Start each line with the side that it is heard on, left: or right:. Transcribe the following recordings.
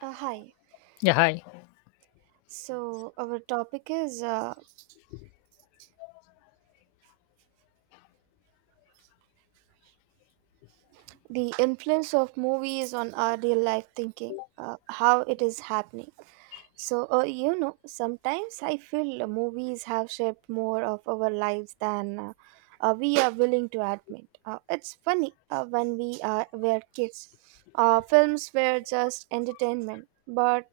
right: Hi.
left: Yeah, hi.
right: So, our topic is the influence of movies on our real life thinking, how it is happening. So, you know, sometimes I feel movies have shaped more of our lives than we are willing to admit. It's funny when we were kids, films were just entertainment, but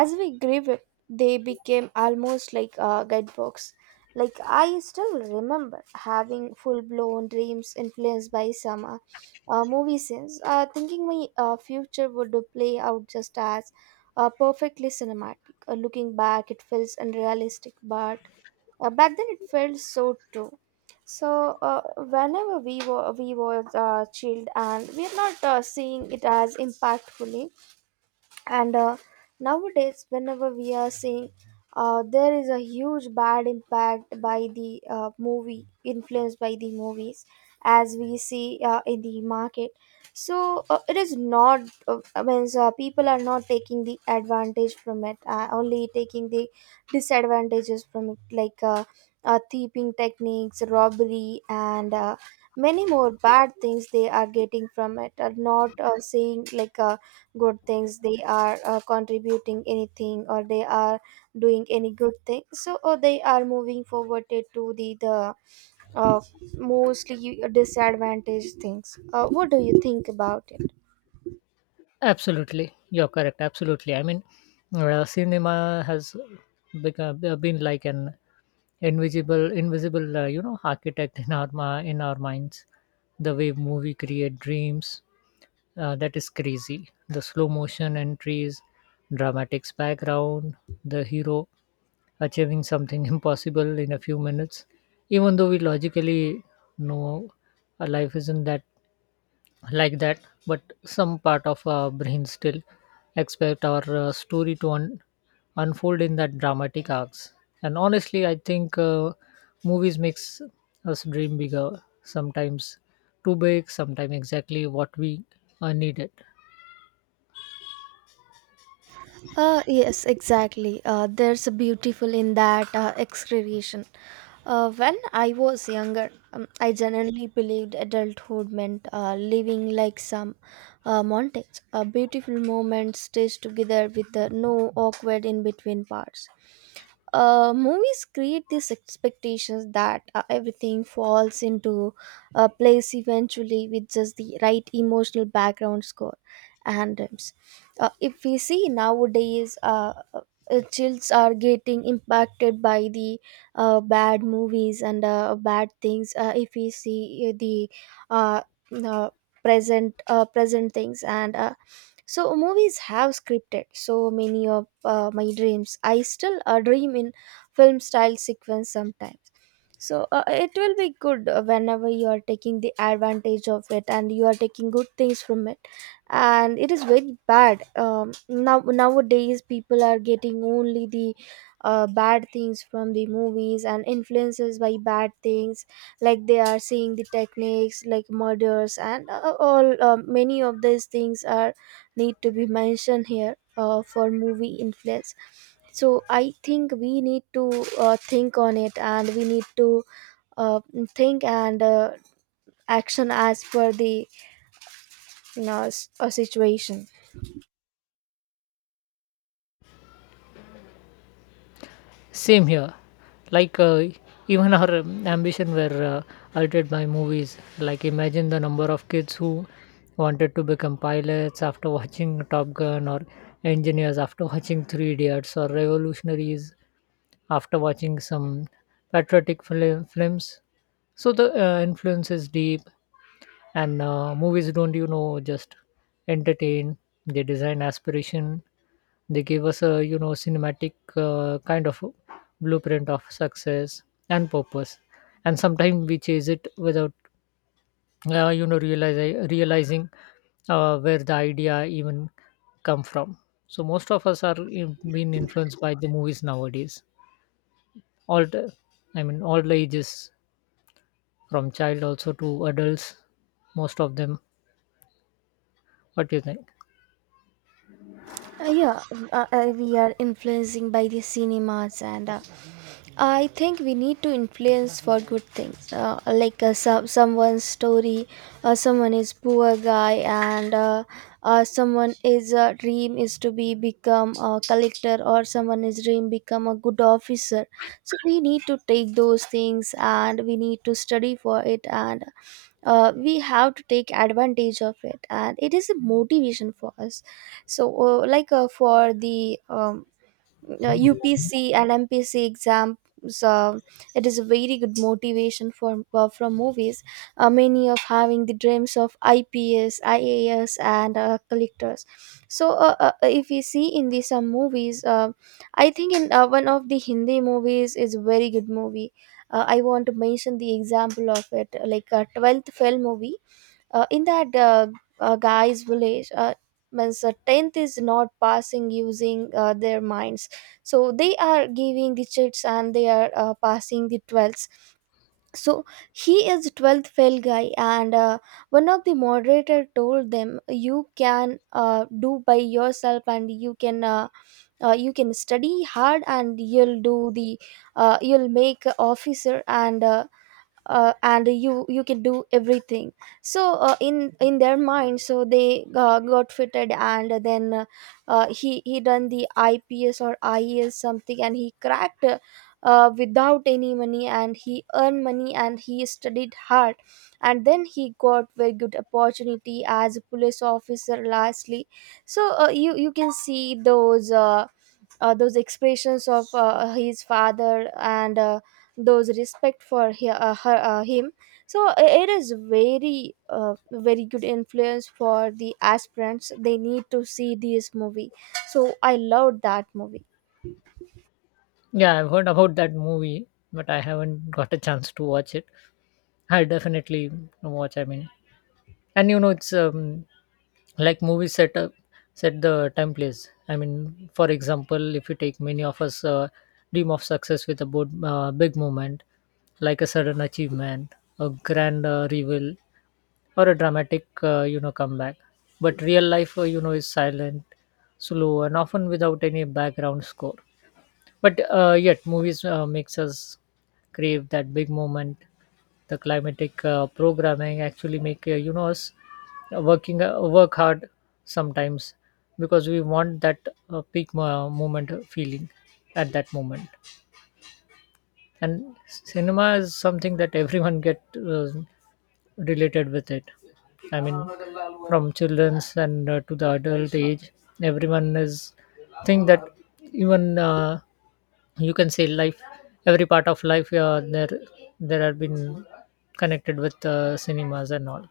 right: as we grew up, they became almost like guidebooks. Like I still remember having full-blown dreams influenced by some movie scenes, thinking my future would play out just as perfectly cinematic. Looking back, it feels unrealistic, but back then it felt so true. So whenever we were chilled and we are not seeing it as impactfully. And nowadays whenever we are seeing, there is a huge bad impact by the movie, influenced by the movies as we see in the market. So it is not, uh, means people are not taking the advantage from it, only taking the disadvantages from it, like thieving techniques, robbery, and many more bad things they are getting from it. Are not saying like good things they are contributing anything, or they are doing any good thing. So or they are moving forward it to the uh, mostly disadvantaged things. Uh, what do you think about it?
left: Absolutely. You're correct. Absolutely. I mean, cinema has been like an invisible architect in our in our minds. The way movie create dreams, that is crazy. The slow motion entries, dramatics background, the hero achieving something impossible in a few minutes, even though we logically know our life isn't that like that, but some part of our brain still expect our story to unfold in that dramatic arcs. And honestly, I think movies makes us dream bigger, sometimes too big, sometimes exactly what we needed.
right: Yes, exactly. There's a beautiful in that excavation. When I was younger, I generally believed adulthood meant living like some montage, a beautiful moment stitched together with no awkward in between parts. Movies create these expectations that everything falls into place eventually, with just the right emotional background score and rhymes. If we see nowadays, childs are getting impacted by the bad movies and bad things. Uh, if we see the uh, uh, present, present things, and so movies have scripted so many of my dreams. I still dream in film style sequence sometimes. So it will be good whenever you are taking the advantage of it and you are taking good things from it. And it is very bad, now nowadays people are getting only the bad things from the movies and influences by bad things. Like they are seeing the techniques like murders, and all, many of these things are need to be mentioned here for movie influence. So I think we need to think on it, and we need to uh, think and action as per the you know, situation.
left: Same here. Like even our ambition were altered by movies. Like imagine the number of kids who wanted to become pilots after watching Top Gun, or engineers after watching Three Idiots, or revolutionaries after watching some patriotic films. So the influence is deep, and movies don't just entertain. They design aspiration, they give us a cinematic kind of blueprint of success and purpose, and sometimes we chase it without realizing where the idea even come from. So most of us are being influenced by the movies nowadays, all the, I mean all the ages, from child also to adults, most of them. What do you think?
right: Uh, yeah. We are influencing by the cinemas, and I think we need to influence for good things, like someone's story. Someone is poor guy, and someone is dream is to be become a collector, or someone is dream become a good officer. So we need to take those things, and we need to study for it, and we have to take advantage of it, and it is a motivation for us. So, like for the UPC and MPC exams. Uh, it is a very good motivation for from movies. Many of having the dreams of IPS, IAS, and collectors. So if you see in the some movies, I think in one of the Hindi movies is a very good movie. I want to mention the example of it, like a 12th fail movie, in that guy's village, means the 10th is not passing using their minds, so they are giving the chits and they are passing the 12. So he is 12th fail guy, and one of the moderator told them you can do by yourself, and you can you can study hard and you'll do the, you'll make a officer, and you can do everything. So in their mind, so they got fitted, and then he done the ips or ies something, and he cracked, without any money, and he earned money, and he studied hard, and then he got very good opportunity as a police officer lastly. So you can see those expressions of his father, and those respect for he, her, him. So it is very very good influence for the aspirants. They need to see this movie. So I loved that movie.
left: Yeah, I've heard about that movie, but I haven't got a chance to watch it. I'll definitely watch. I mean, and it's like movies set the time place. I mean, for example, if you take many of us dream of success with a bold, big moment, like a sudden achievement, a grand reveal, or a dramatic, comeback. But real life, is silent, slow, and often without any background score. But yet, movies makes us crave that big moment. The climatic programming actually make us work hard sometimes, because we want that peak moment feeling at that moment. And cinema is something that everyone get related with it. I mean, from children's and to the adult age, everyone is think that, even you can say life, every part of life, there have been connected with cinemas and all.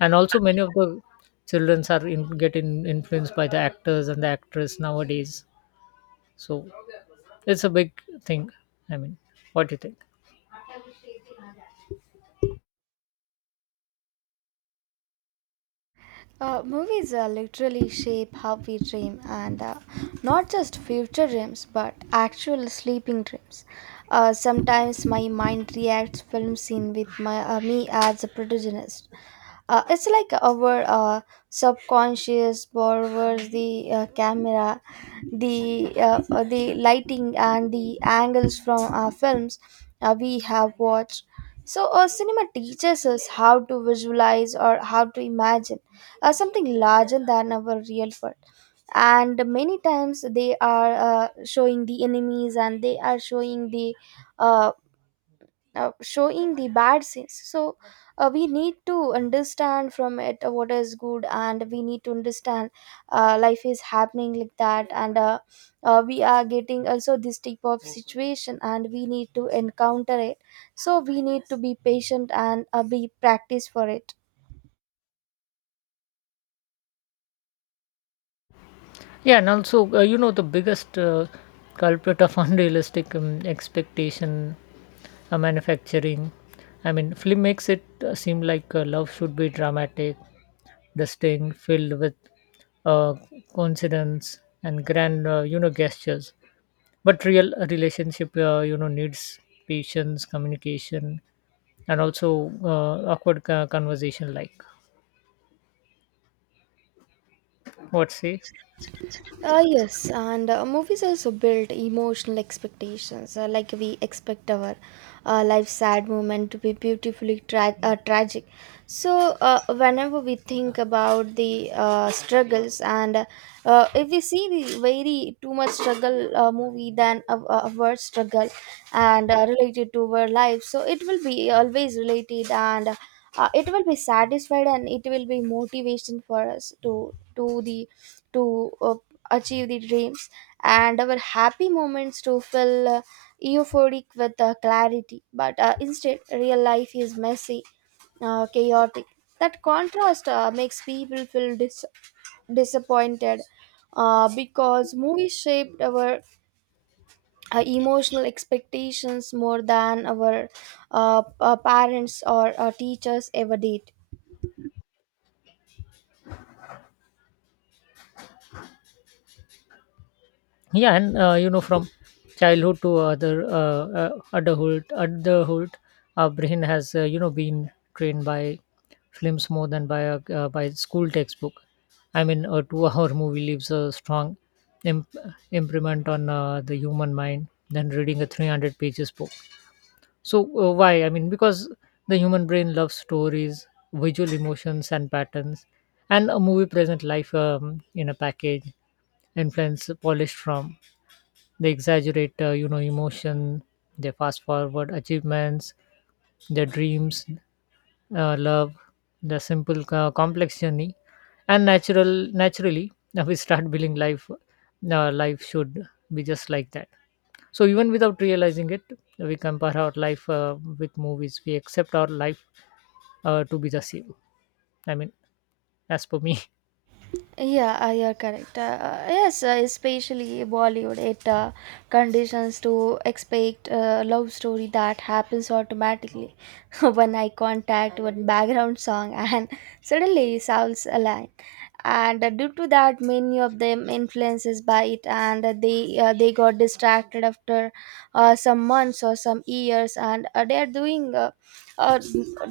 left: And also many of the childrens are influenced by the actors and the actress nowadays. So it's a big thing. I mean, what do you think?
right: Movies literally shape how we dream, and not just future dreams but actual sleeping dreams. Uh, sometimes my mind reacts film scene with my me as a protagonist. It's like our subconscious borrows the camera, the lighting, and the angles from films we have watched. So, cinema teaches us how to visualize or how to imagine something larger than our real world. And many times they are showing the enemies, and they are uh, showing the bad scenes. So we need to understand from it what is good, and we need to understand life is happening like that, and we are getting also this type of situation, and we need to encounter it. So we need to be patient, and be practice for it.
left: Yeah, and also, the biggest culprit of unrealistic expectation manufacturing. I mean, film makes it seem like love should be dramatic, distinct, filled with uh, coincidence and grand, gestures. But real relationship, needs patience, communication, and also awkward conversation. Like, what say?
right: Yes, and movies also build emotional expectations. Like we expect our life's sad moment to be beautifully tragic. So, whenever we think about the struggles, and if we see the very too much struggle movie than a, a word struggle, and related to our life, so it will be always related, and it will be satisfied, and it will be motivation for us to do the, to achieve the dreams, and our happy moments to fill euphoric with clarity, but instead real life is messy, chaotic. That contrast makes people feel disappointed, because movies shaped our emotional expectations more than our parents or teachers ever did.
left: Yeah, and from childhood to other adulthood, our brain has been trained by films more than by by school textbook. I mean, a 2-hour movie leaves a strong imp- imprint on the human mind than reading a 300 pages book. So why, I mean, because the human brain loves stories, visual emotions and patterns, and a movie present life in a package influence polished from. They exaggerate, emotion. They fast forward achievements, their dreams, love, the simple complex journey, and naturally we start building life. Life should be just like that. So even without realizing it, we compare our life with movies. We accept our life to be the same. I mean, as per me.
right: Yeah, you're correct. Yes, especially Bollywood, it conditions to expect a love story that happens automatically. One eye contact, one background song, and suddenly sounds align. And due to that, many of them influences by it, and they they got distracted after some months or some years, and they are doing. Uh,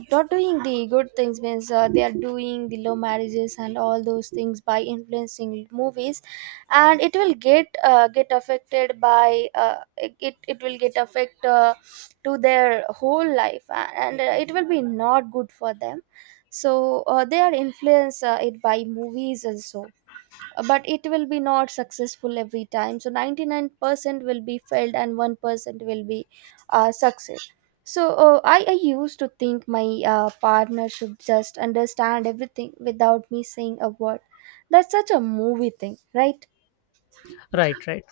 right: Not doing the good things, means they are doing the low marriages and all those things by influencing movies, and it will get, get affected by, it will get affect, to their whole life, and it will be not good for them. So they are influenced, it by movies also, but it will be not successful every time. So 99% will be failed, and 1% will be success. So I used to think my partner should just understand everything without me saying a word. That's such a movie thing, right?
left: Right, right.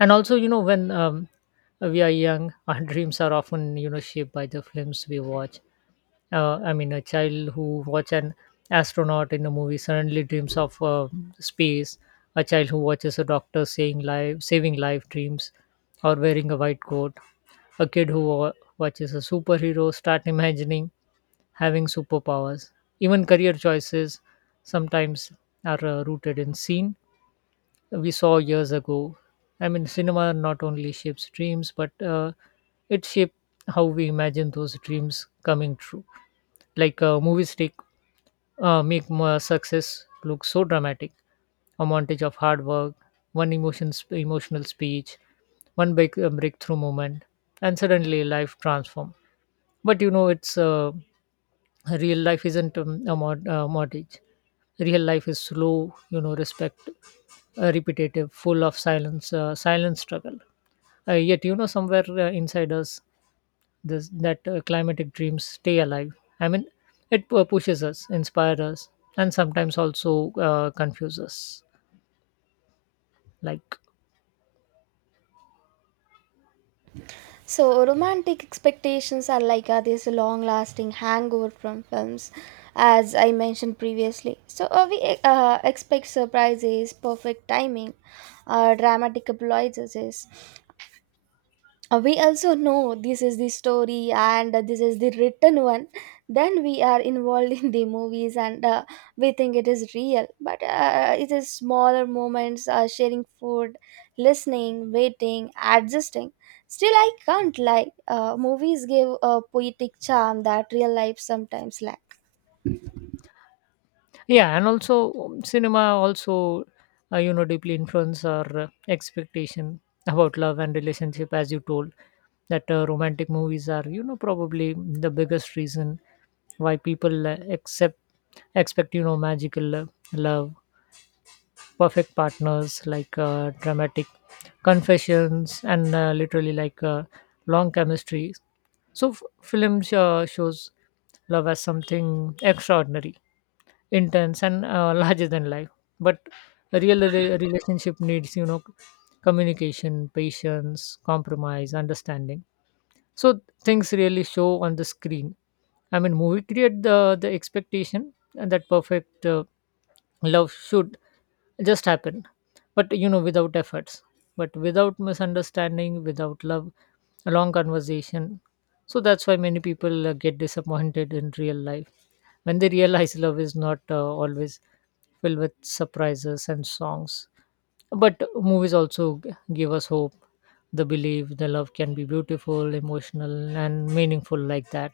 left: And also, when we are young, our dreams are often, shaped by the films we watch. I mean, a child who watch an astronaut in a movie suddenly dreams of space. A child who watches a doctor saving life dreams, or wearing a white coat. A kid who watches a superhero start imagining having superpowers. Even career choices sometimes are rooted in scene we saw years ago. I mean, cinema not only shapes dreams, but it shapes how we imagine those dreams coming true. Like movies take make more success look so dramatic. A montage of hard work, emotional speech, one big breakthrough moment, and suddenly life transforms. But it's real life isn't a mod mortgage. Real life is slow, repetitive, full of silence, silent struggle. Yet, somewhere inside us, this that climatic dreams stay alive. I mean, it pushes us, inspires us, and sometimes also confuses us. Like,
right: So romantic expectations are like this long lasting hangover from films, as I mentioned previously. So we expect surprises, perfect timing, dramatic appliances. We also know this is the story, and this is the written one. Then we are involved in the movies, and we think it is real, but it is smaller moments, sharing food, listening, waiting, adjusting. Still, I can't lie, movies give a poetic charm that real life sometimes lacks.
left: yeah, and also cinema also deeply influence our expectation about love and relationship, as you told, that romantic movies are probably the biggest reason why people accept expect magical love, perfect partners, like dramatic confessions, and literally like long chemistry. So film shows love as something extraordinary, intense, and larger than life. But a real relationship needs, communication, patience, compromise, understanding, so things really show on the screen. I mean, movie create the expectation and that perfect love should, it just happened, but without efforts, but without misunderstanding, without love, a long conversation. So that's why many people get disappointed in real life when they realize love is not always filled with surprises and songs. But movies also give us hope, the belief the love can be beautiful, emotional and meaningful, like that.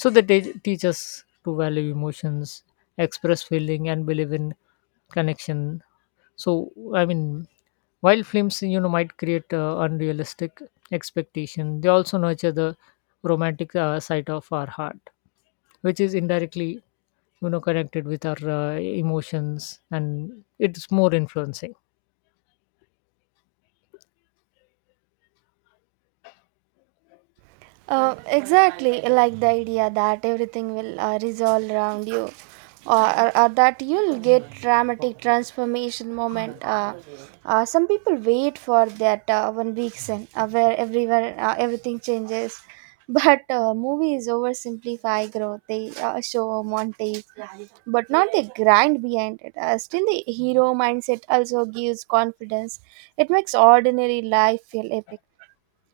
left: So they teach us to value emotions, express feeling and believe in connection. So, I mean, while films might create unrealistic expectation, they also nurture the romantic side of our heart, which is indirectly connected with our emotions, and it's more influencing.
right: Exactly, like the idea that everything will resolve around you, or that you'll get dramatic transformation moment. Some people wait for that one weekend where everywhere everything changes, but movies oversimplify growth. They show a montage, but not the grind behind it. Still, the hero mindset also gives confidence. It makes ordinary life feel epic.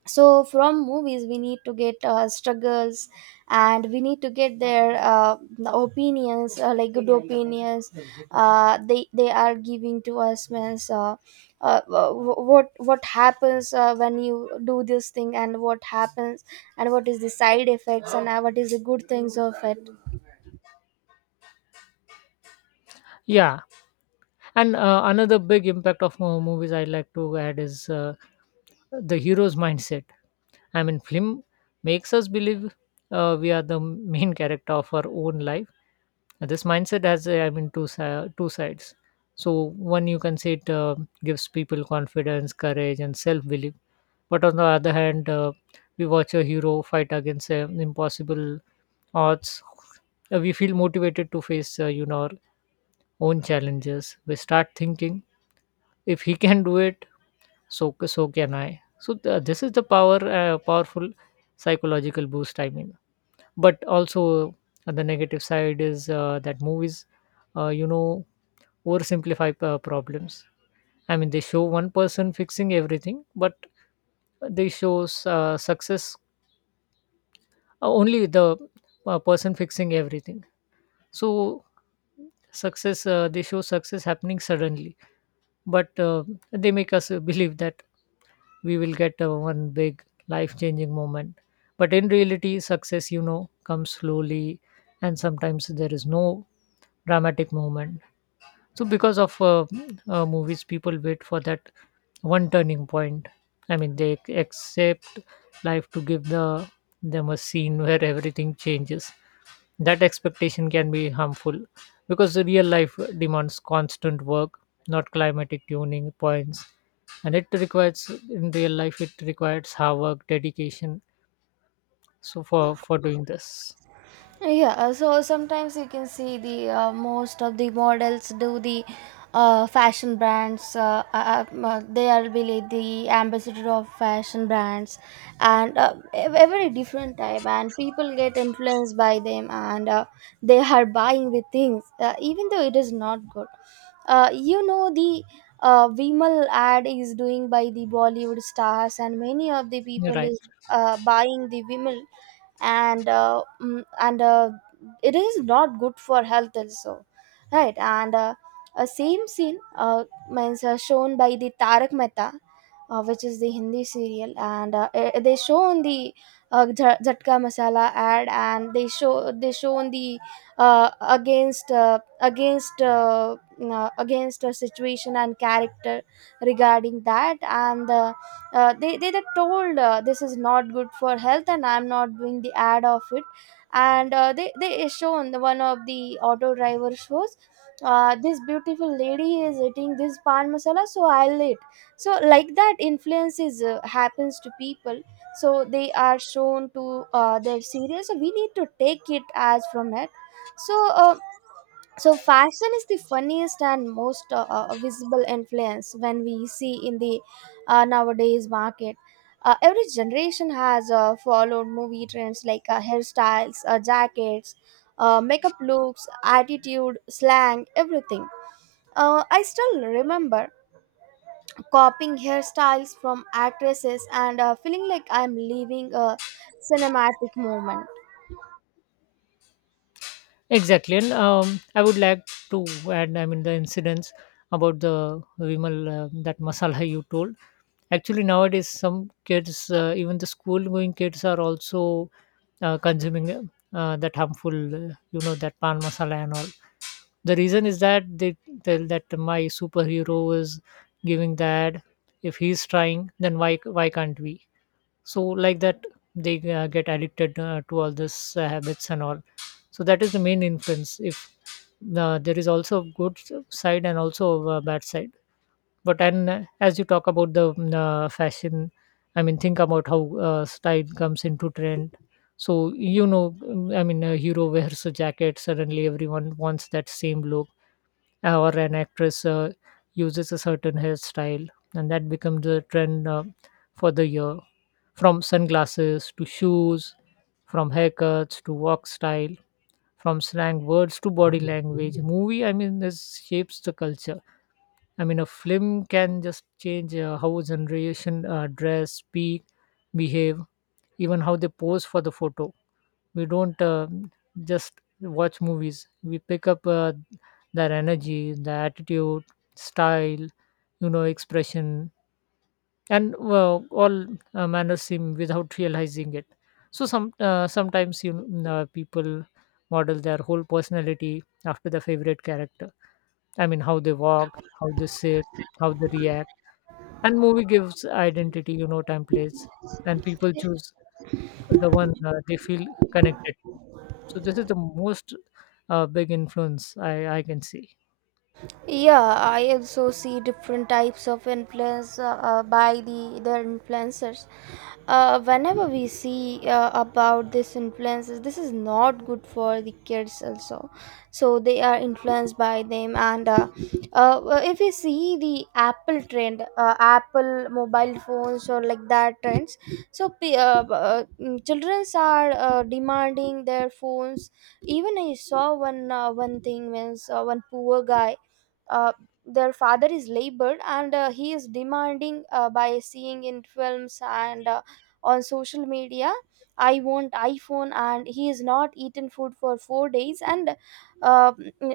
right: So from movies we need to get struggles, and we need to get their opinions, like good opinions they are giving to us, means what happens when you do this thing, and what happens, and what is the side effects, and what is the good things of it.
left: Yeah, and another big impact of movies I like to add is the hero's mindset. I mean, film makes us believe we are the main character of our own life. Now, this mindset has, I mean, two two sides. So one, you can say, it gives people confidence, courage and self belief. But on the other hand, we watch a hero fight against impossible odds. We feel motivated to face our own challenges. We start thinking, if he can do it, so so can I. So this is the powerful psychological boost. I mean, but also the negative side is that movies uh, you know oversimplify problems. I mean, they show one person fixing everything, but they shows success, only the person fixing everything. So success they show success happening suddenly, but they make us believe that we will get one big life changing moment. But in reality, success comes slowly, and sometimes there is no dramatic moment. So because of movies, people wait for that one turning point. I mean, they accept life to give them a scene where everything changes. That expectation can be harmful, because the real life demands constant work, not climatic tuning points, and it requires in real life it requires hard work, dedication. So for doing this,
right: Yeah, so sometimes you can see the most of the models do the fashion brands. They are really the ambassador of fashion brands, and every different type. And people get influenced by them, and they are buying the things, even though it is not good. You know the Vimal ad is doing by the Bollywood stars, and many of the
left: you're
right: people
left: right.
right: is buying the Vimal, and it is not good for health also, right. and A same scene, means shown by the Tarak Mehta, which is the Hindi serial, and they show on the Jhatka Masala ad, and they show on the, against a situation and character regarding that, and the they were told, this is not good for health and I'm not doing the ad of it. And They shown the one of the auto driver shows, this beautiful lady is eating this pan masala, so I'll eat. So like that influence is, happens to people. So they are shown to their cereal, so we need to take it as from it. so uh, so, fashion is the funniest and most visible influence when we see in the nowadays market. Every generation has followed movie trends like hairstyles, jackets, makeup looks, attitude, slang, everything. I still remember copying hairstyles from actresses and feeling like I'm living a cinematic moment.
left: Exactly, and I would like to add. I mean, the incidents about the Vimal, that masala you told. Actually, nowadays some kids, even the school-going kids, are also consuming, that harmful, that pan masala and all. The reason is that they tell that my superhero is giving that. If he's trying, then why can't we? So like that, they get addicted to all this habits and all. So that is the main influence. If there is also good side and also bad side. But and as you talk about the fashion, I mean, think about how style comes into trend. So, I mean, a hero wears a jacket, suddenly everyone wants that same look. Or an actress uses a certain hairstyle, and that becomes the trend for the year. From sunglasses to shoes, from haircuts to walk style, from slang words to body language, movie, I mean, this shapes the culture. I mean, a film can just change how a generation dress, speak, behave, even how they pose for the photo. We don't just watch movies. We pick up their energy, their attitude, style, expression, and well, all manners seem without realizing it. So sometimes people model their whole personality after their favorite character. I mean, how they walk, how they sit, how they react, and movie gives identity, you know, templates, and people choose the one they feel connected to. So this is the most big influence I can see.
right: Yeah, I also see different types of influence by their influencers. Whenever we see about this influences, this is not good for the kids also. So they are influenced by them, and if we see the Apple trend, Apple mobile phones or like that trends, so childrens are demanding their phones. Even I saw one thing, means one poor guy. uh, their father is labored, and he is demanding, by seeing in films and on social media, I want iPhone, and he is not eaten food for 4 days. and uh,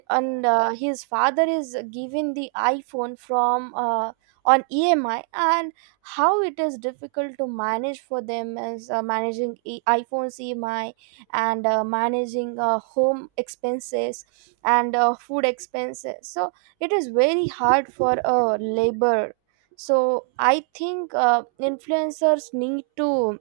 right: and uh, his father is given the iPhone from, on EMI, and how it is difficult to manage for them as managing iPhone's EMI, and managing home expenses and food expenses, so it is very hard for a labor. So I think influencers need to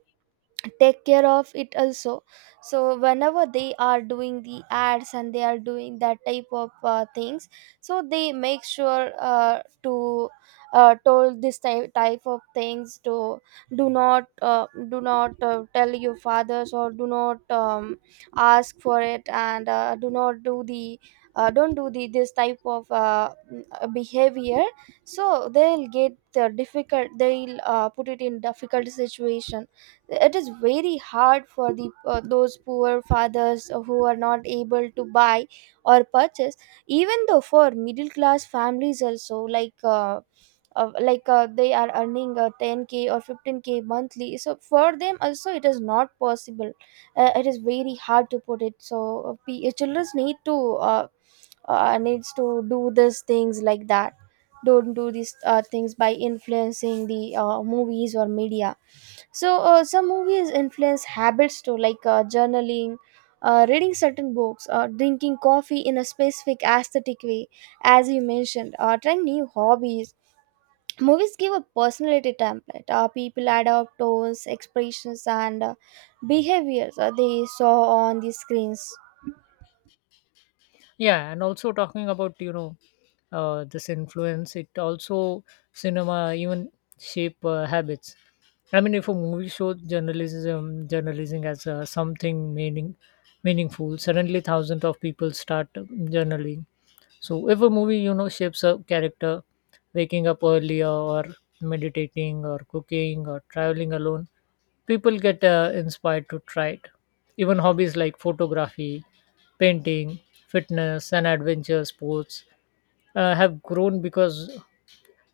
right: take care of it also, so whenever they are doing the ads and they are doing that type of things, so they make sure to told this type of things to do not tell your fathers, or do not ask for it, and do not do the don't do the this type of behavior, so they'll get the difficult, they'll put it in difficult situation. It is very hard for the those poor fathers who are not able to buy or purchase, even though for middle class families also, like they are earning 10K or 15K monthly, so for them also it is not possible. It is very hard to put it, so children need to needs to do these things like that, don't do these things by influencing the movies or media. Some movies influence habits too, like journaling, reading certain books, drinking coffee in a specific aesthetic way, as you mentioned, trying new hobbies. Movies give a personality template. People adopt tones, expressions, and behaviors they saw on the screens.
left: Yeah, and also talking about, you know, this influence, it also, cinema even shape habits. I mean, if a movie shows journalism as something meaningful, suddenly thousands of people start journaling. So if a movie, you know, shapes a character waking up earlier or meditating or cooking or traveling alone, people get inspired to try it. Even hobbies like photography, painting, fitness, and adventure sports have grown because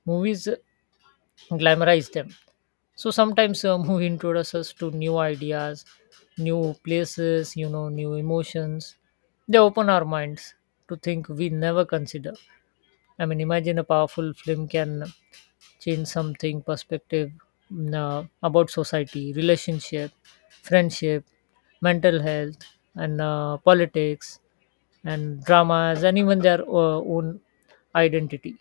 left: movies glamorize them. So sometimes a movie introduces us to new ideas, new places, you know, new emotions. They open our minds to think we never consider. I mean, imagine a powerful film can change something perspective about society, relationship, friendship, mental health, and politics, and dramas, and even their own identity.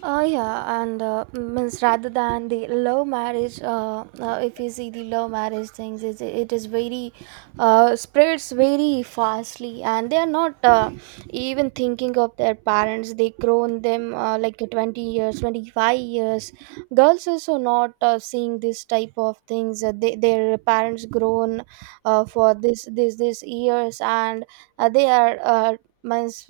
right: Yeah. and means Rather than the love marriage, if you see the love marriage things, it is very, spreads very fastly, and they are not even thinking of their parents. They grown them like 20 years, 25 years. Girls also not seeing this type of things. Their parents grown for this years, and they are, means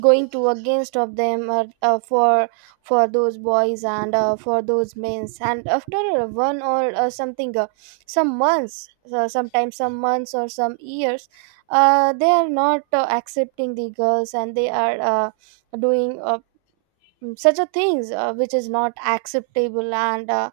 right: going to against of them, for those boys and for those men's, and after one or something, some months, sometimes some months or some years, they are not accepting the girls, and they are doing, such a things which is not acceptable. And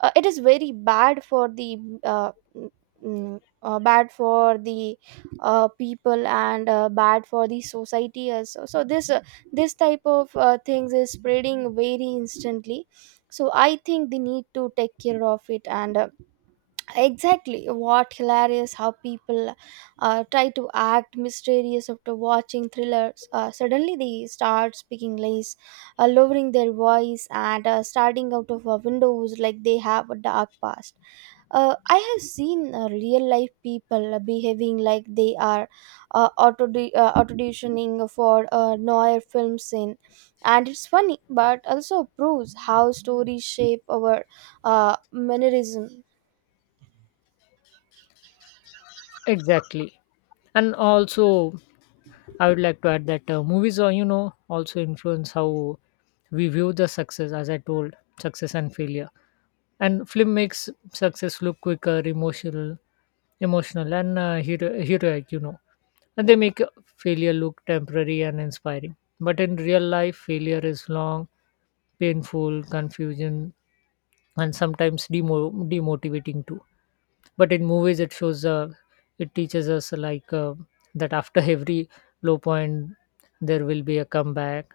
right: It is very bad for the, uh, mm, bad for the people, and bad for the society also. So this, this type of things is spreading very instantly. So I think they need to take care of it. And Exactly, what hilarious how people try to act mysterious after watching thrillers, suddenly they start speaking less, lowering their voice and starting out of windows like they have a dark past. I have seen real life people behaving like they are auto auditioning for a noir film scene, and it's funny but also proves how stories shape our mannerism.
left: Exactly. And also, I would like to add that movies are, you know, also influence how we view the success, as I told, success and failure. And film makes success look quicker, emotional, emotional, and heroic, you know, and they make failure look temporary and inspiring. But in real life, failure is long, painful, confusion, and sometimes demotivating too. But in movies, it shows, it teaches us like that after every low point, there will be a comeback.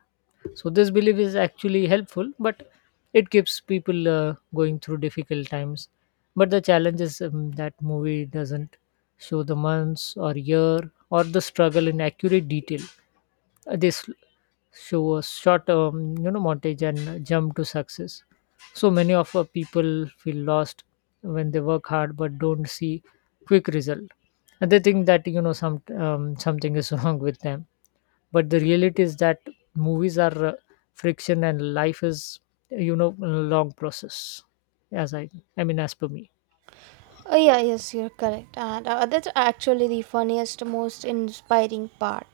left: So this belief is actually helpful, but it keeps people going through difficult times. But the challenge is that movie doesn't show the months or year or the struggle in accurate detail. Uh, they s- show a short you know, montage and jump to success. So many of our people feel lost when they work hard but don't see quick result, and they think that, you know, something is wrong with them. But the reality is that movies are friction and life is, you know, a long process, as I mean, as per me.
right: Yeah, yes, you're correct. And That's actually the funniest, most inspiring part.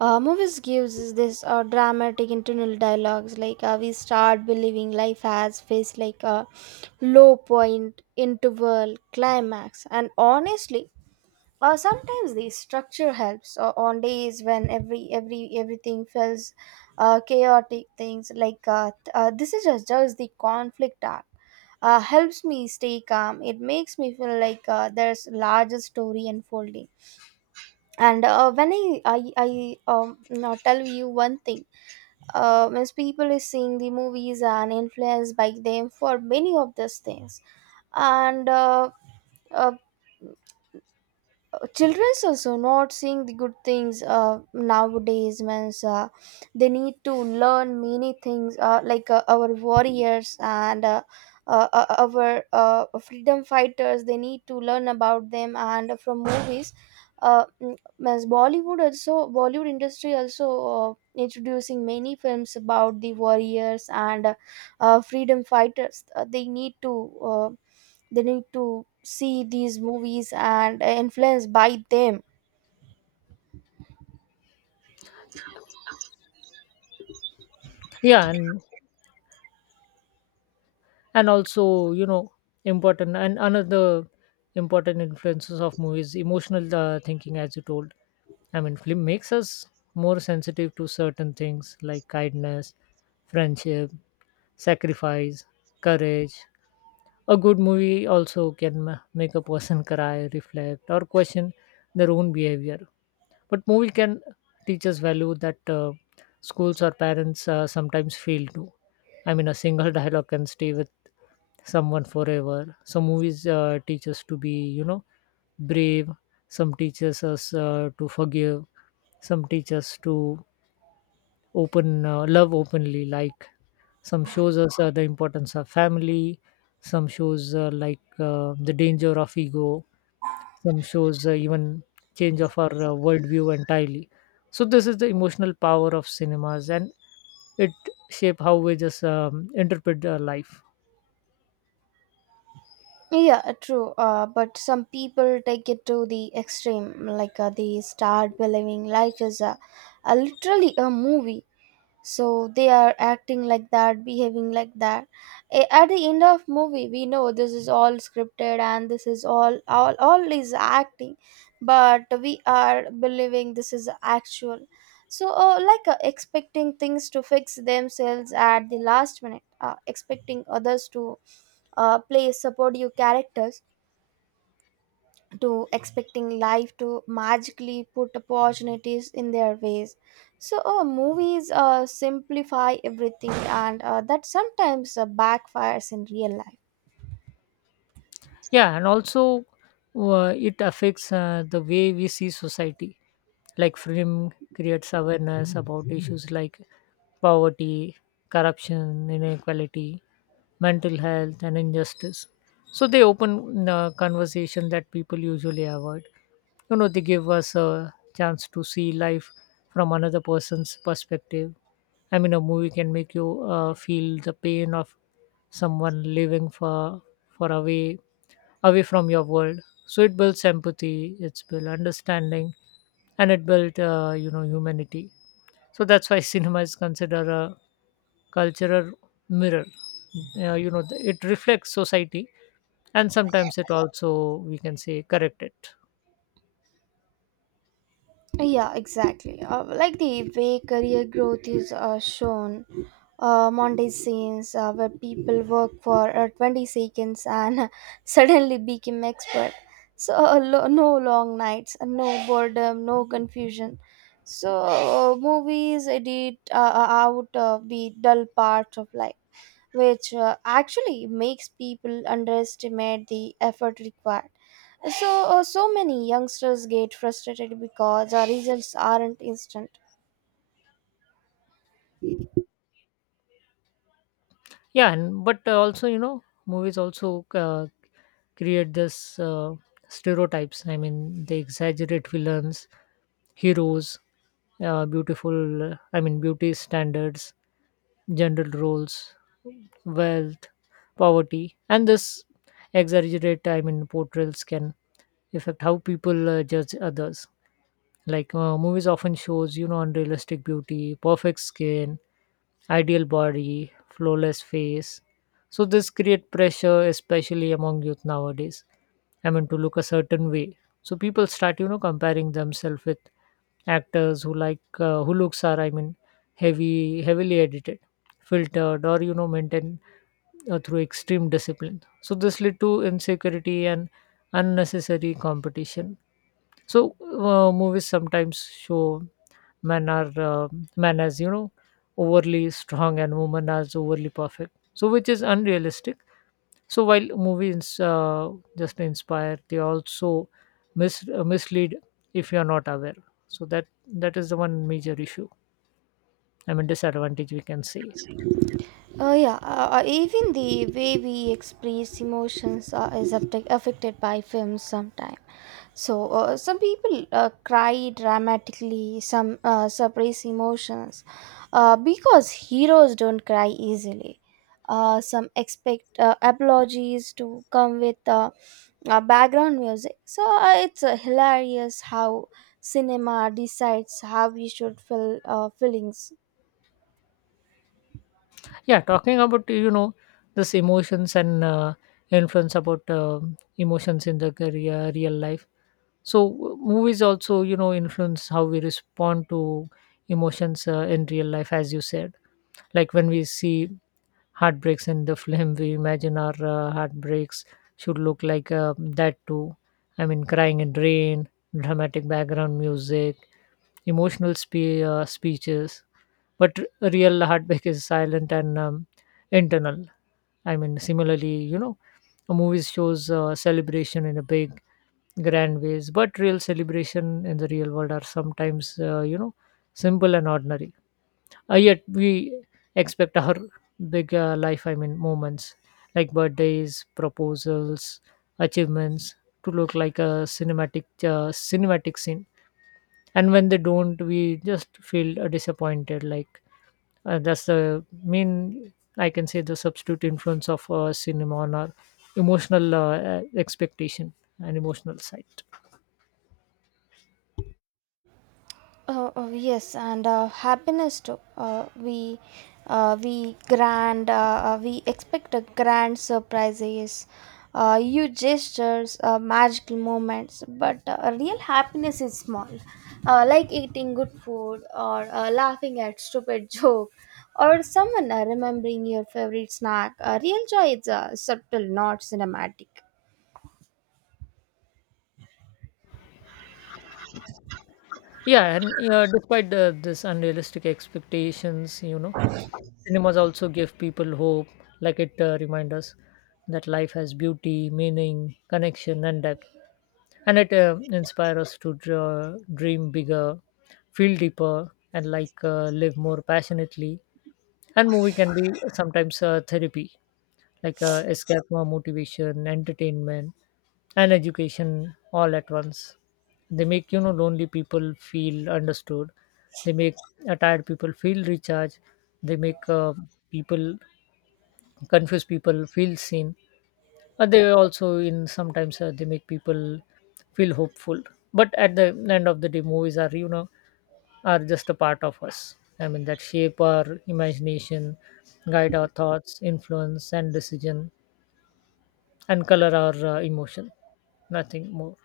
right: Movies gives us this dramatic internal dialogues, like we start believing life has faced like a low point, interval, climax, and honestly, or sometimes the structure helps on days when everything feels chaotic, things like this is just the conflict art. Helps me stay calm. It makes me feel like there's larger story unfolding. And when I now tell you one thing, as people is seeing the movies and influenced by them for many of these things, and uh, children's also not seeing the good things nowadays, means they need to learn many things, like our warriors and our freedom fighters. They need to learn about them and from movies. Mm, means bollywood also Bollywood industry also uh, introducing many films about the warriors and freedom fighters. They need to see these movies and influenced by them.
left: Yeah, and also, you know, important and another important influences of movies emotional thinking, as you told. I mean, film makes us more sensitive to certain things like kindness, friendship, sacrifice, courage. A good movie also can make a person cry, reflect, or question their own behavior. But movie can teach us value that schools or parents sometimes fail to. I mean, a single dialogue can stay with someone forever. Some movies teach us to be, you know, brave, some teaches us to forgive, some teach us to open love openly, like some shows us the importance of family, some shows like the danger of ego, some shows even change of our worldview entirely. So this is the emotional power of cinemas, and it shape how we just interpret life.
right: Yeah, true, but some people take it to the extreme, like they start believing life is a literally a movie, so they are acting like that, behaving like that. At the end of movie, we know this is all scripted, and this is all is acting, but we are believing this is actual. Like expecting things to fix themselves at the last minute, expecting others to play support you characters, to expecting life to magically put opportunities in their ways. So, movies simplify everything, and that sometimes backfires in real life.
left: Yeah, and also it affects the way we see society. Like film creates awareness about issues like poverty, corruption, inequality, mental health, and injustice. So they open conversation that people usually avoid. You know, they give us a chance to see life from another person's perspective. I mean, a movie can make you feel the pain of someone living for away away from your world. So it builds empathy, it's built understanding, and it built, you know, humanity. So that's why cinema is considered a cultural mirror, you know, it reflects society, and sometimes it also, we can say, correct it.
right: Yeah, exactly. Like the way career growth is shown, Monday scenes where people work for 20 seconds and suddenly become expert. So no long nights, no boredom, no confusion. So movies edit out of the dull parts of life, which actually makes people underestimate the effort required. So, so many youngsters get frustrated because our results aren't instant.
left: Yeah, and but also, you know, movies also create this stereotypes. I mean, they exaggerate villains, heroes, beautiful I mean, beauty standards, general roles, wealth, poverty, and this exaggerate, I mean, portrayals can affect how people judge others. Like movies often shows, you know, unrealistic beauty, perfect skin, ideal body, flawless face. So this create pressure, especially among youth nowadays. I mean, to look a certain way. So people start, you know, comparing themselves with actors who like who looks are, I mean, heavily edited, filtered, or, you know, maintained through extreme discipline. So this lead to insecurity and unnecessary competition. So movies sometimes show men are uh, men as, you know, overly strong and women as overly perfect. So which is unrealistic. So while movies just inspire, they also mislead if you are not aware. So that that is the one major issue. I mean, disadvantage we can see.
right: Yeah, even the way we express emotions is affected by films sometimes. So, some people cry dramatically, some suppress emotions because heroes don't cry easily. Some expect apologies to come with background music. So it's hilarious how cinema decides how we should feel feelings.
left: Yeah, talking about, you know, this emotions and influence about emotions in the career, real life. So movies also, you know, influence how we respond to emotions in real life, as you said. Like when we see heartbreaks in the film, we imagine our heartbreaks should look like that too. I mean, crying in rain, dramatic background music, emotional speeches. But real heartbreak is silent and internal. I mean, similarly, you know, a movie shows celebration in a big grand ways, but real celebration in the real world are sometimes, you know, simple and ordinary, yet we expect our big life, I mean, moments like birthdays, proposals, achievements to look like a cinematic cinematic scene, and when they don't, we just feel disappointed, like that's the main, I can say, the substitute influence of cinema on our emotional expectation and emotional side.
right: Yes, and happiness too. We expect a grand surprises, huge gestures, magical moments. But real happiness is small, like eating good food, or laughing at stupid joke, or someone remembering your favorite snack. Real joy is subtle, not cinematic.
left: Yeah, and despite the this unrealistic expectations, you know, cinemas also give people hope. Like it reminds us that life has beauty, meaning, connection, and depth, and it inspires us to draw, dream bigger, feel deeper, and like live more passionately. And movie can be sometimes therapy, like escape from motivation, entertainment, and education all at once. They make, you know, lonely people feel understood. They make tired people feel recharged. They make people confused people feel seen. They also in sometimes they make people feel hopeful. But at the end of the day, movies are, you know, are just a part of us. I mean, that shape our imagination, guide our thoughts, influence and decision, and color our emotion. Nothing more.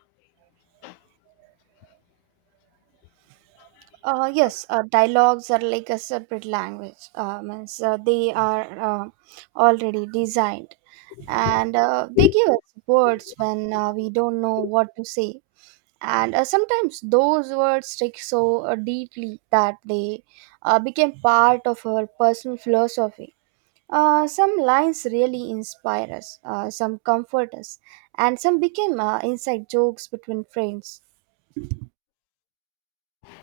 right: Yes, dialogues are like a separate language. Means They are already designed, and they give us words when we don't know what to say. And sometimes those words stick so deeply that they became part of our personal philosophy. Some lines really inspire us, some comfort us, and some became inside jokes between friends.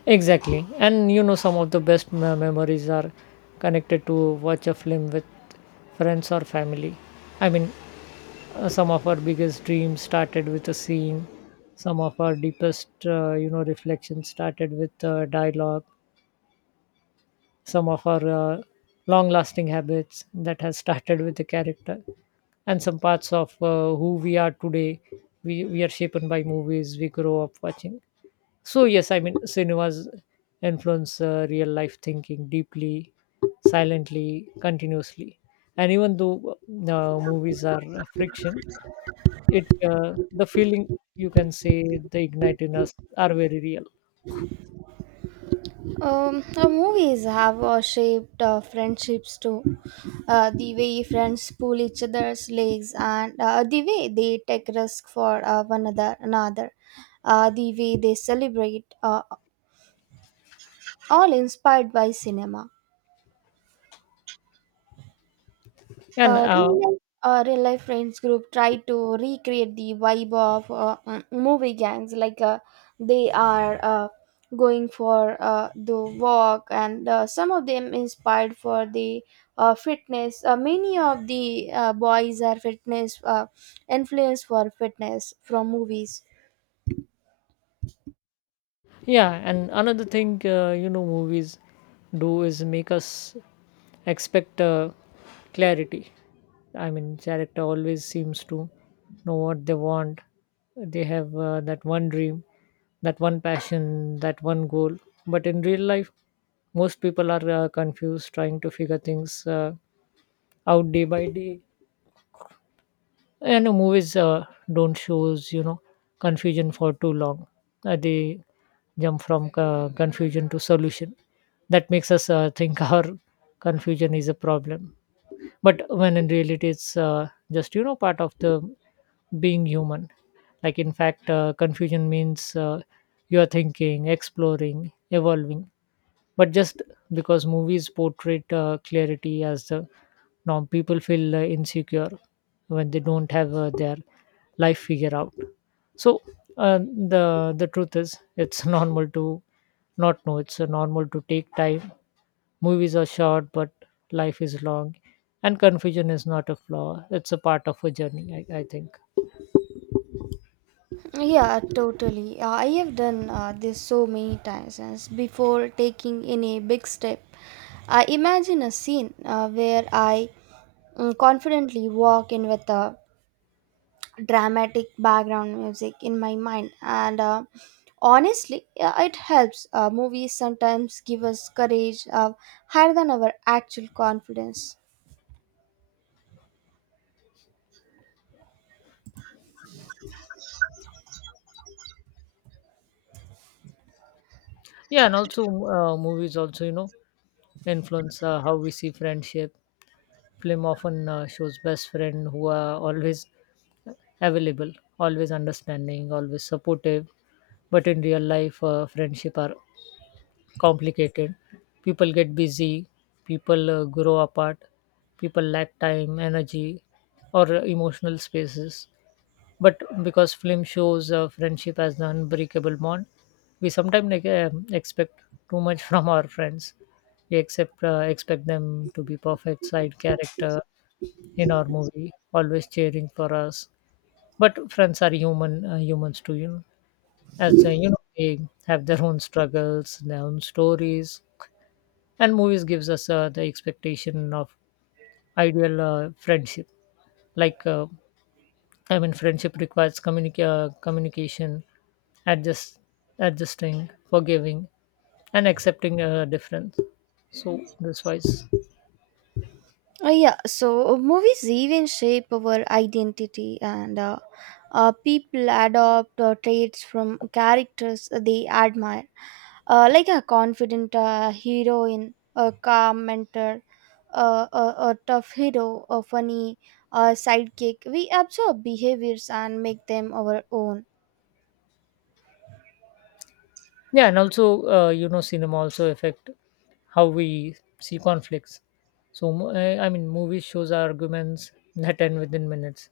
left: Exactly. And, you know, some of the best memories are connected to watch a film with friends or family. I mean, some of our biggest dreams started with a scene. Some of our deepest, you know, reflections started with dialogue. Some of our uh, long-lasting habits that has started with the character, and some parts of who we are today, we are shaped by movies we grow up watching. So yes, I mean, cinema's influence real life thinking deeply, silently, continuously, and even though movies are a friction, it the feeling, you can say, they ignite in us are very real.
right: Movies have shaped friendships too. The way friends pull each other's legs, and the way they take risk for one another. The way they celebrate, all inspired by cinema.
left: And
right: Real life friends group try to recreate the vibe of movie gangs like they are going for the walk, and some of them inspired for the fitness. Many of the boys are fitness influenced for fitness from movies.
left: yeah, and another thing, you know, movies do is make us expect clarity. I mean, character always seems to know what they want. They have that one dream, that one passion, that one goal, but in real life, most people are confused, trying to figure things out day by day, and movies don't shows, you know, confusion for too long. They jump from confusion to solution. That makes us think our confusion is a problem, but when in reality it's just, you know, part of the being human. Like in fact confusion means you are thinking, exploring, evolving, but just because movies portray clarity as the norm, people feel insecure when they don't have their life figured out. So uh, the truth is it's normal to not know, it's normal to take time. Movies are short, but life is long, and confusion is not a flaw, it's a part of a journey, I think.
right: Yeah, totally. I have done this so many times. As before taking any big step, I imagine a scene where I confidently walk in with a dramatic background music in my mind, and honestly, yeah, it helps. Movies sometimes give us courage higher than our actual confidence.
left: Yeah, and also movies also, you know, influence how we see friendship. Film often shows best friend who are always available, always understanding, always supportive. But in real life, friendship are complicated. People get busy, people grow apart, people lack time, energy, or emotional spaces. But because film shows friendship as the unbreakable bond, we sometimes like, expect too much from our friends. We accept, expect them to be perfect side character in our movie, always cheering for us. But friends are human, humans too, you know. As, you know, they have their own struggles, their own stories, and movies gives us the expectation of ideal friendship. Like uh, friendship requires communication, adjust, adjusting, forgiving, and accepting difference, so this wise.
right: Yeah, so movies even shape our identity, and people adopt traits from characters they admire, like a confident heroine, a calm mentor, uh, a, a tough hero, a funny sidekick. We absorb behaviors and make them our own.
left: Yeah, and also, you know, cinema also affect how we see conflicts. So I mean movies shows arguments that end within minutes,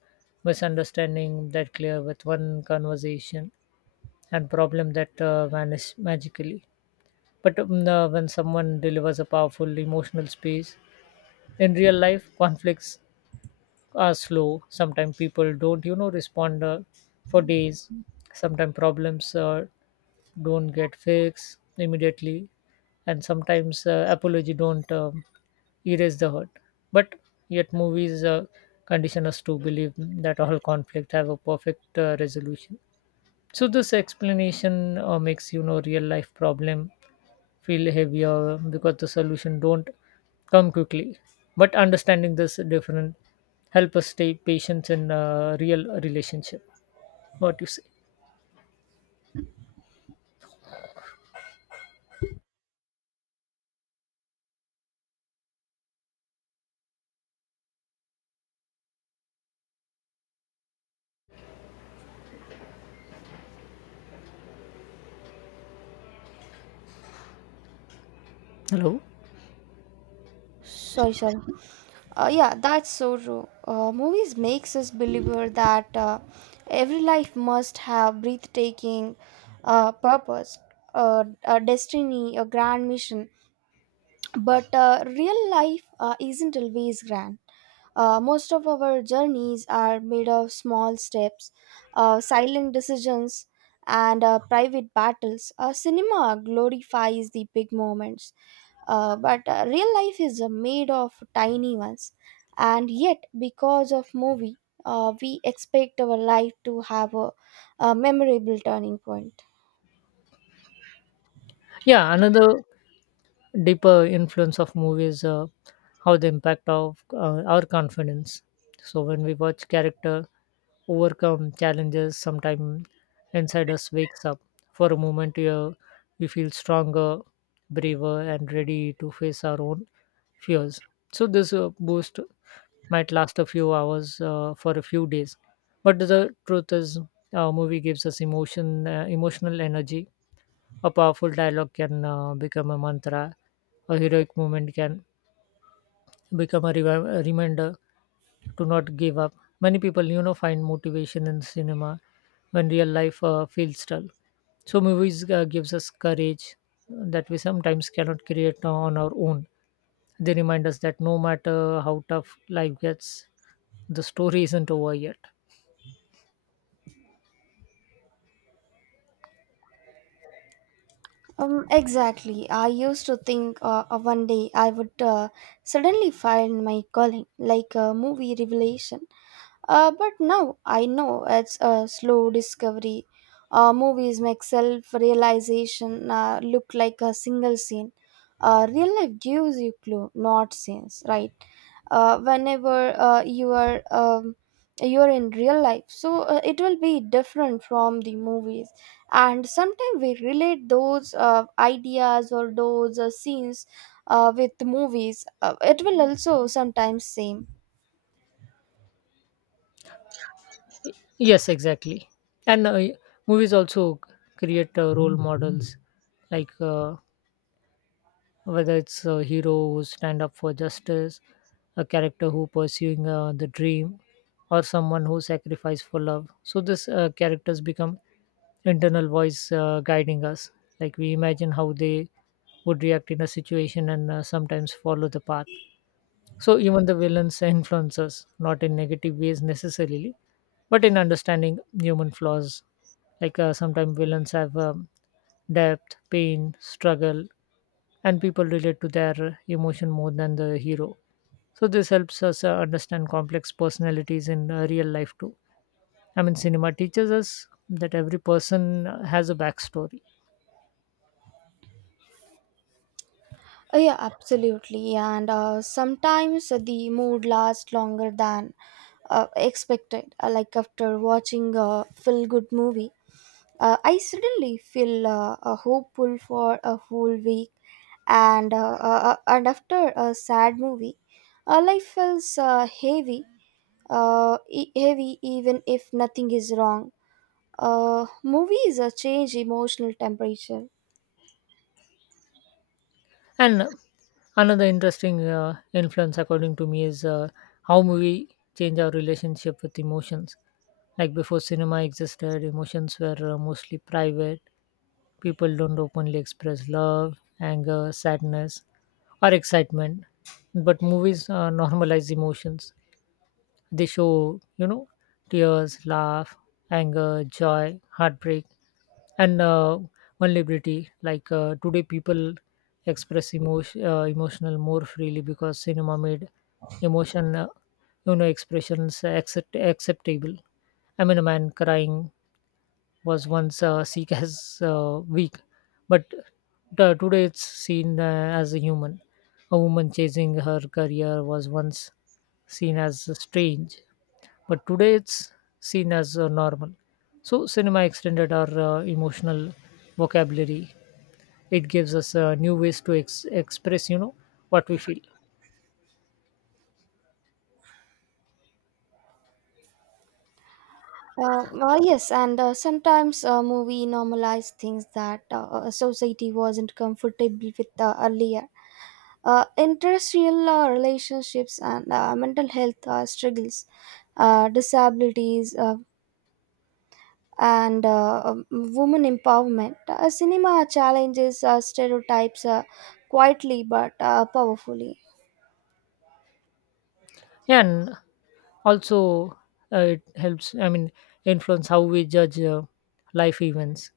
left: misunderstanding that clear with one conversation, and problem that vanish magically. But when someone delivers a powerful emotional space in real life, conflicts are slow. Sometimes people don't, you know, respond for days. Sometimes problems don't get fixed immediately, and sometimes apology don't erase the hurt. But yet movies condition us to believe that all conflict have a perfect resolution. So this explanation makes, you know, real life problem feel heavier because the solution don't come quickly. But understanding this different help us stay patient in a real relationship. What you say? Hello.
right: Sorry, sorry. Yeah, that's so true. Movies makes us believer that every life must have breathtaking purpose, a destiny, a grand mission. But real life isn't always grand. Most of our journeys are made of small steps, silent decisions, and private battles. Cinema glorifies the big moments, but real life is made of tiny ones, and yet because of movie, we expect our life to have a memorable turning point.
left: Yeah, another deeper influence of movies, how the impact of our confidence. So when we watch character overcome challenges, sometimes inside us wakes up. For a moment, we feel stronger, braver, and ready to face our own fears. So this boost might last a few hours, for a few days, but the truth is a movie gives us emotional energy. A powerful dialogue can become a mantra. A heroic moment can become a, a reminder to not give up. Many people, you know, find motivation in cinema when real life feels dull. So movies gives us courage that we sometimes cannot create on our own. They remind us that no matter how tough life gets, the story isn't over yet.
right: Exactly. I used to think one day I would suddenly find my calling, like a movie revelation. But now I know it's a slow discovery. Movies make self realization look like a single scene. Real life gives you clue, not scenes, right? Whenever you are in real life, so it will be different from the movies. And sometimes we relate those ideas or those scenes with movies. It will also sometimes same.
left: Yes, exactly. And movies also create role models, like uh, whether it's a hero who stand up for justice, a character who pursuing the dream, or someone who sacrificed for love. So these characters become internal voice guiding us. Like, we imagine how they would react in a situation and sometimes follow the path. So even the villains influence us, not in negative ways necessarily, but in understanding human flaws. Like, sometimes villains have depth, pain, struggle, and people relate to their emotion more than the hero. So this helps us understand complex personalities in real life too. I mean, cinema teaches us that every person has a backstory.
right: Yeah, absolutely. And sometimes the mood lasts longer than expected. Like after watching a feel good movie, I suddenly feel hopeful for a whole week. And after a sad movie, life feels heavy, heavy even if nothing is wrong. Movies change emotional temperature.
left: And another interesting influence, according to me, is how movie change our relationship with emotions. Like, before cinema existed, emotions were mostly private. People don't openly express love, anger, sadness, or excitement, but movies normalize emotions. They show, you know, tears, laugh, anger, joy, heartbreak, and vulnerability. Like, today people express emotional more freely because cinema made emotion, you know, acceptable. I mean, a man crying was once seen as weak, but today it's seen as a human. A woman chasing her career was once seen as strange, but today it's seen as normal. So, cinema extended our emotional vocabulary. It gives us new ways to express, you know, what we feel.
right: Well, yes, and sometimes a movie normalize things that society wasn't comfortable with earlier. Interracial relationships, and mental health struggles, disabilities, and women empowerment. Cinema challenges stereotypes quietly but powerfully.
left: Yeah, and also it helps. I mean, influence how we judge life events.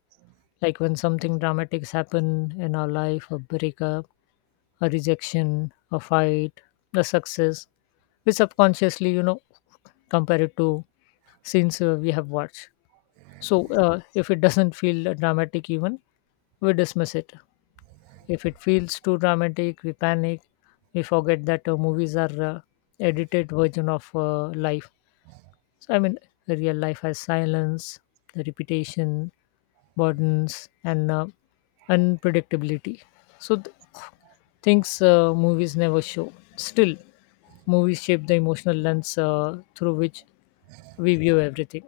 left: Like, when something dramatics happen in our life, a breakup, a rejection, a fight, a success, we subconsciously, you know, compare it to scenes we have watched. So if it doesn't feel dramatic even, we dismiss it. If it feels too dramatic, we panic. We forget that movies are edited version of life. So I mean, the real life has silence, the repetition, burdens, and unpredictability. So things movies never show. Still, movies shape the emotional lens through which we view everything,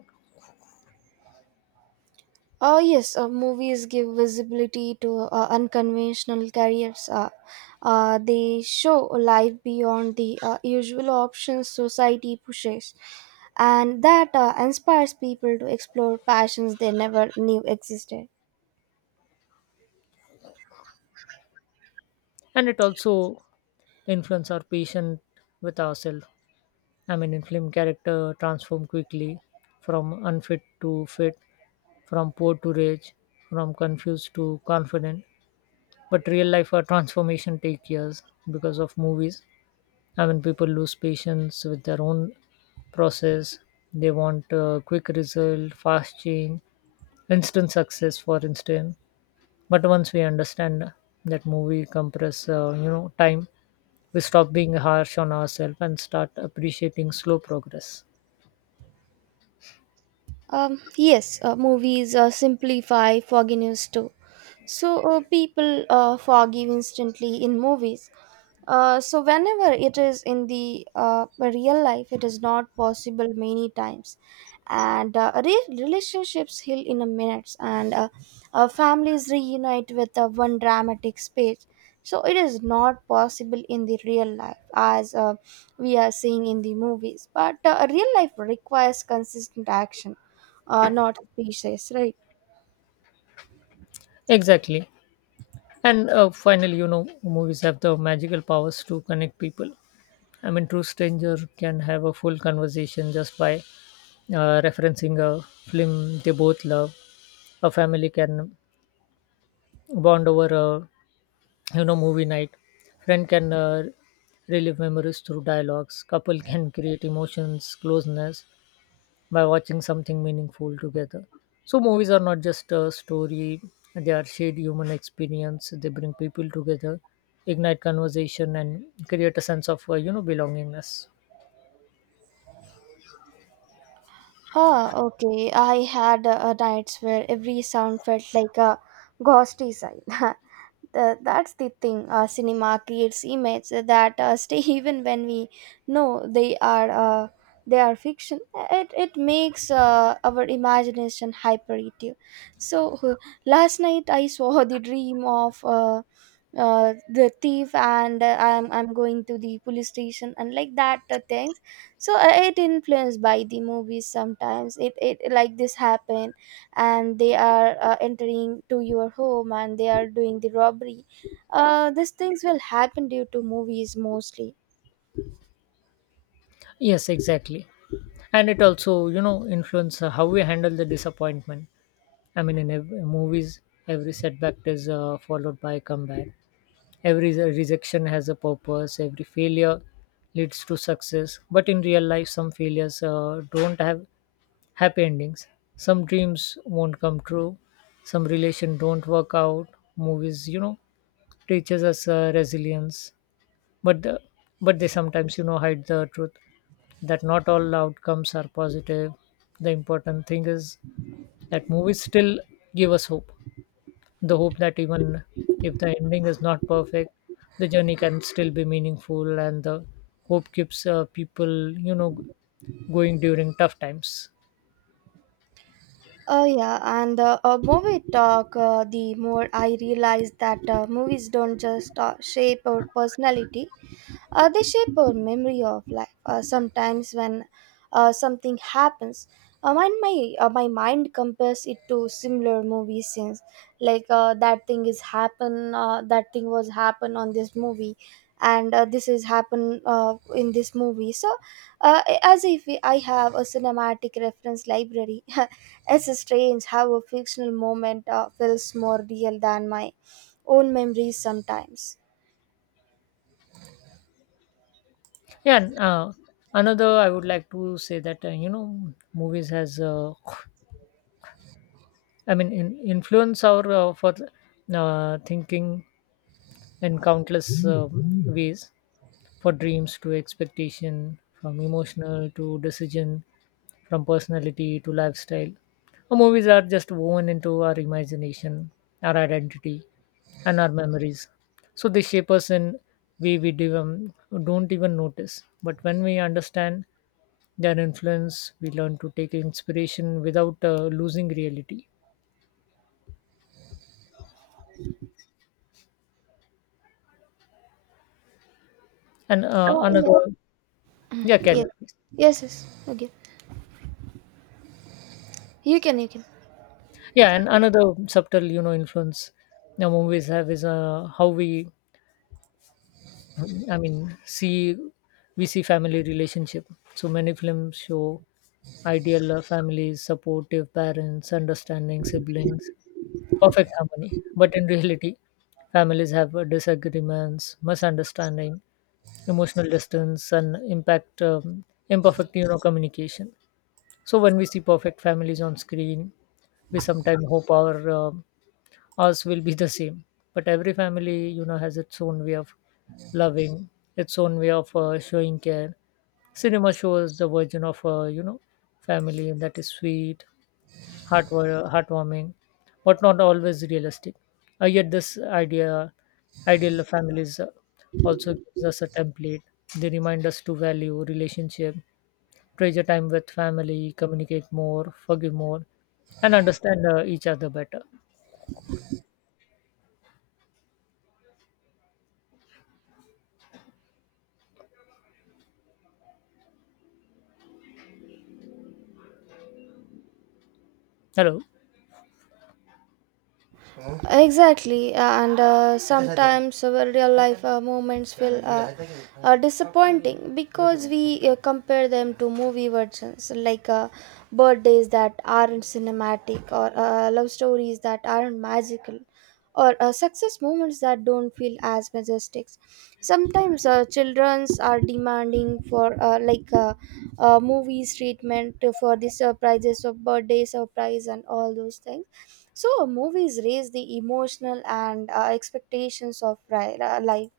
right: Yes, movies give visibility to unconventional careers. They show a life beyond the usual options society pushes, and that inspires people to explore passions they never knew existed.
left: and it also influence our patient with ourselves. I mean, in film, character transform quickly from unfit to fit, from poor to rich, from confused to confident, but real life transformation take years. Because of movies, I mean, people lose patience with their own process. They want quick result, fast change, instant success, for instance. But once we understand that movie compress, you know, time, we stop being harsh on ourselves and start appreciating slow progress.
right: Yes, movies simplify forgiveness too. So people forgive instantly in movies. So whenever it is in the real life, it is not possible many times, and relationships heal in a minutes, and families reunite with one dramatic speech. So it is not possible in the real life as we are seeing in the movies, but real life requires consistent action, not speeches, right?
left: Exactly. And finally, you know, movies have the magical powers to connect people. I mean, true stranger can have a full conversation just by referencing a film they both love. A family can bond over a, you know, movie night. Friend can relive memories through dialogues. Couple can create emotions closeness by watching something meaningful together. So movies are not just a story; they are shared human experience. They bring people together, ignite conversation, and create a sense of, you know, belongingness.
right: Ah, okay. I had nights where every sound felt like a ghostly sign. That's the thing. Cinema creates images that stay even when we know they are fiction. It makes our imagination hyperactive. So last night I saw the dream of. The thief, and I'm going to the police station, and like that thing. So I it influenced by the movies sometimes, it like this happen, and they are entering to your home, and they are doing the robbery. These things will happen due to movies mostly.
left: Yes, exactly. And it also, you know, influence how we handle the disappointment. I mean, in movies, every setback is followed by a comeback. Every rejection has a purpose. Every failure leads to success. But in real life, some failures don't have happy endings. Some dreams won't come true. Some relation don't work out. Movies, you know, teaches us resilience, but the but they sometimes, you know, hide the truth that not all outcomes are positive. The important thing is that movies still give us hope, the hope that even if the ending is not perfect, the journey can still be meaningful, and the hope keeps, people, you know, going during tough times.
right: Oh yeah, and more we talk, the more I realize that movies don't just shape our personality; they shape our memory of life. Sometimes when something happens, my mind compares it to similar movie scenes. Like that thing is happen, that thing was happen on this movie, and this is happen in this movie. So, as if I have a cinematic reference library. It's strange how a fictional moment feels more real than my own memories sometimes.
left: Yeah, and, another I would like to say that, you know, movies has, I mean, influence our, for thinking in countless ways, for dreams to expectation, from emotional to decision, from personality to lifestyle. Our movies are just woven into our imagination, our identity, and our memories. So they shape us in way we do, don't even notice. But when we understand their influence, we learn to take inspiration without losing reality. And
right: Yeah.
left: another, yeah, carry
right: Yes,
left: on.
right: yes, yes. Okay, you can, you can.
left: Yeah, and another subtle, you know, influence the movies have is how we, I mean see we see family relationship. So many films show ideal families, supportive parents, understanding siblings, perfect harmony. But in reality, families have disagreements, misunderstanding, emotional distance, and impact, imperfect, you know, communication. So when we see perfect families on screen, we sometimes hope our, ours will be the same. But every family, you know, has its own way of loving, its own way of, showing care. Cinema shows the version of, you know, family that is sweet, heartwarming, but not always realistic. Yet this ideal families also gives us a template. They remind us to value relationship, treasure time with family, communicate more, forgive more, and understand each other better. Hello.
right: Exactly, and sometimes our real life moments feel disappointing because we compare them to movie versions, like birthdays that aren't cinematic, or love stories that aren't magical, or success moments that don't feel as majestic. Sometimes childrens are demanding for movies treatment for the surprises of birthday surprise and all those things. So movies raise the emotional and expectations of life.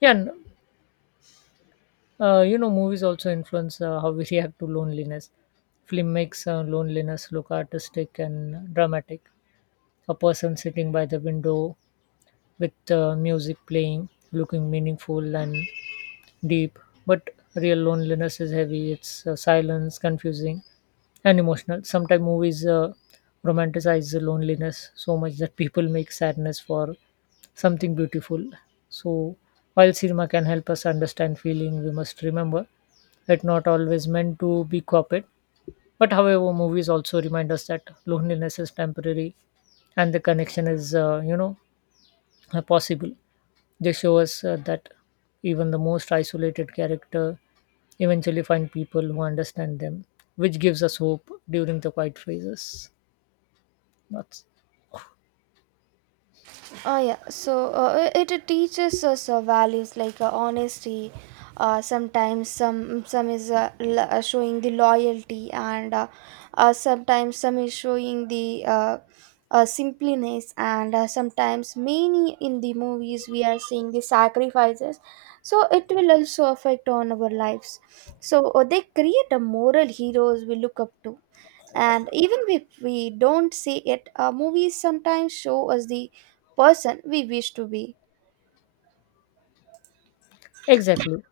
left: yeah n- you know, movies also influence how we react to loneliness. Film makes loneliness look artistic and dramatic. A person sitting by the window with music playing, looking meaningful and deep. But real loneliness is heavy. It's silence, confusing, and emotional. Sometimes movies romanticize the loneliness so much that people make sadness for something beautiful. So, while cinema can help us understand feeling, we must remember it not always meant to be copied. But, however, movies also remind us that loneliness is temporary and the connection is, you know, possible. They show us that even the most isolated character eventually find people who understand them, which gives us hope during the quiet phases. That's
right: Oh yeah, so it teaches us values like honesty. Sometimes some is showing the loyalty, and sometimes some is showing the simpliness, and sometimes many in the movies we are seeing the sacrifices. So it will also affect on our lives. So they create a moral heroes we look up to, and even if we don't see it, movies sometimes show us the person we wish to be.
left: exactly.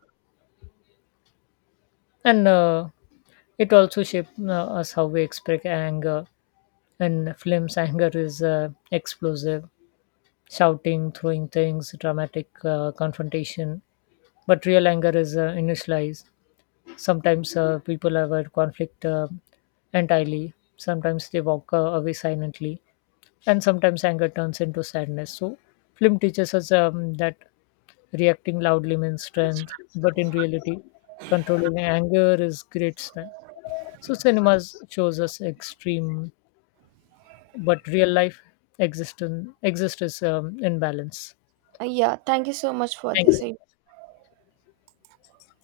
left: And it also shaped us how we express anger. In films, anger is explosive, shouting, throwing things, dramatic confrontation. But real anger is initialized. Sometimes people avoid conflict entirely, sometimes they walk away silently, and sometimes anger turns into sadness. So film teaches us, that reacting loudly means strength, but in reality controlling anger is great strength. So cinemas shows us extreme, but real life exist is, in balance.
right: Yeah, thank you so much for
left: Thank you.
right: this.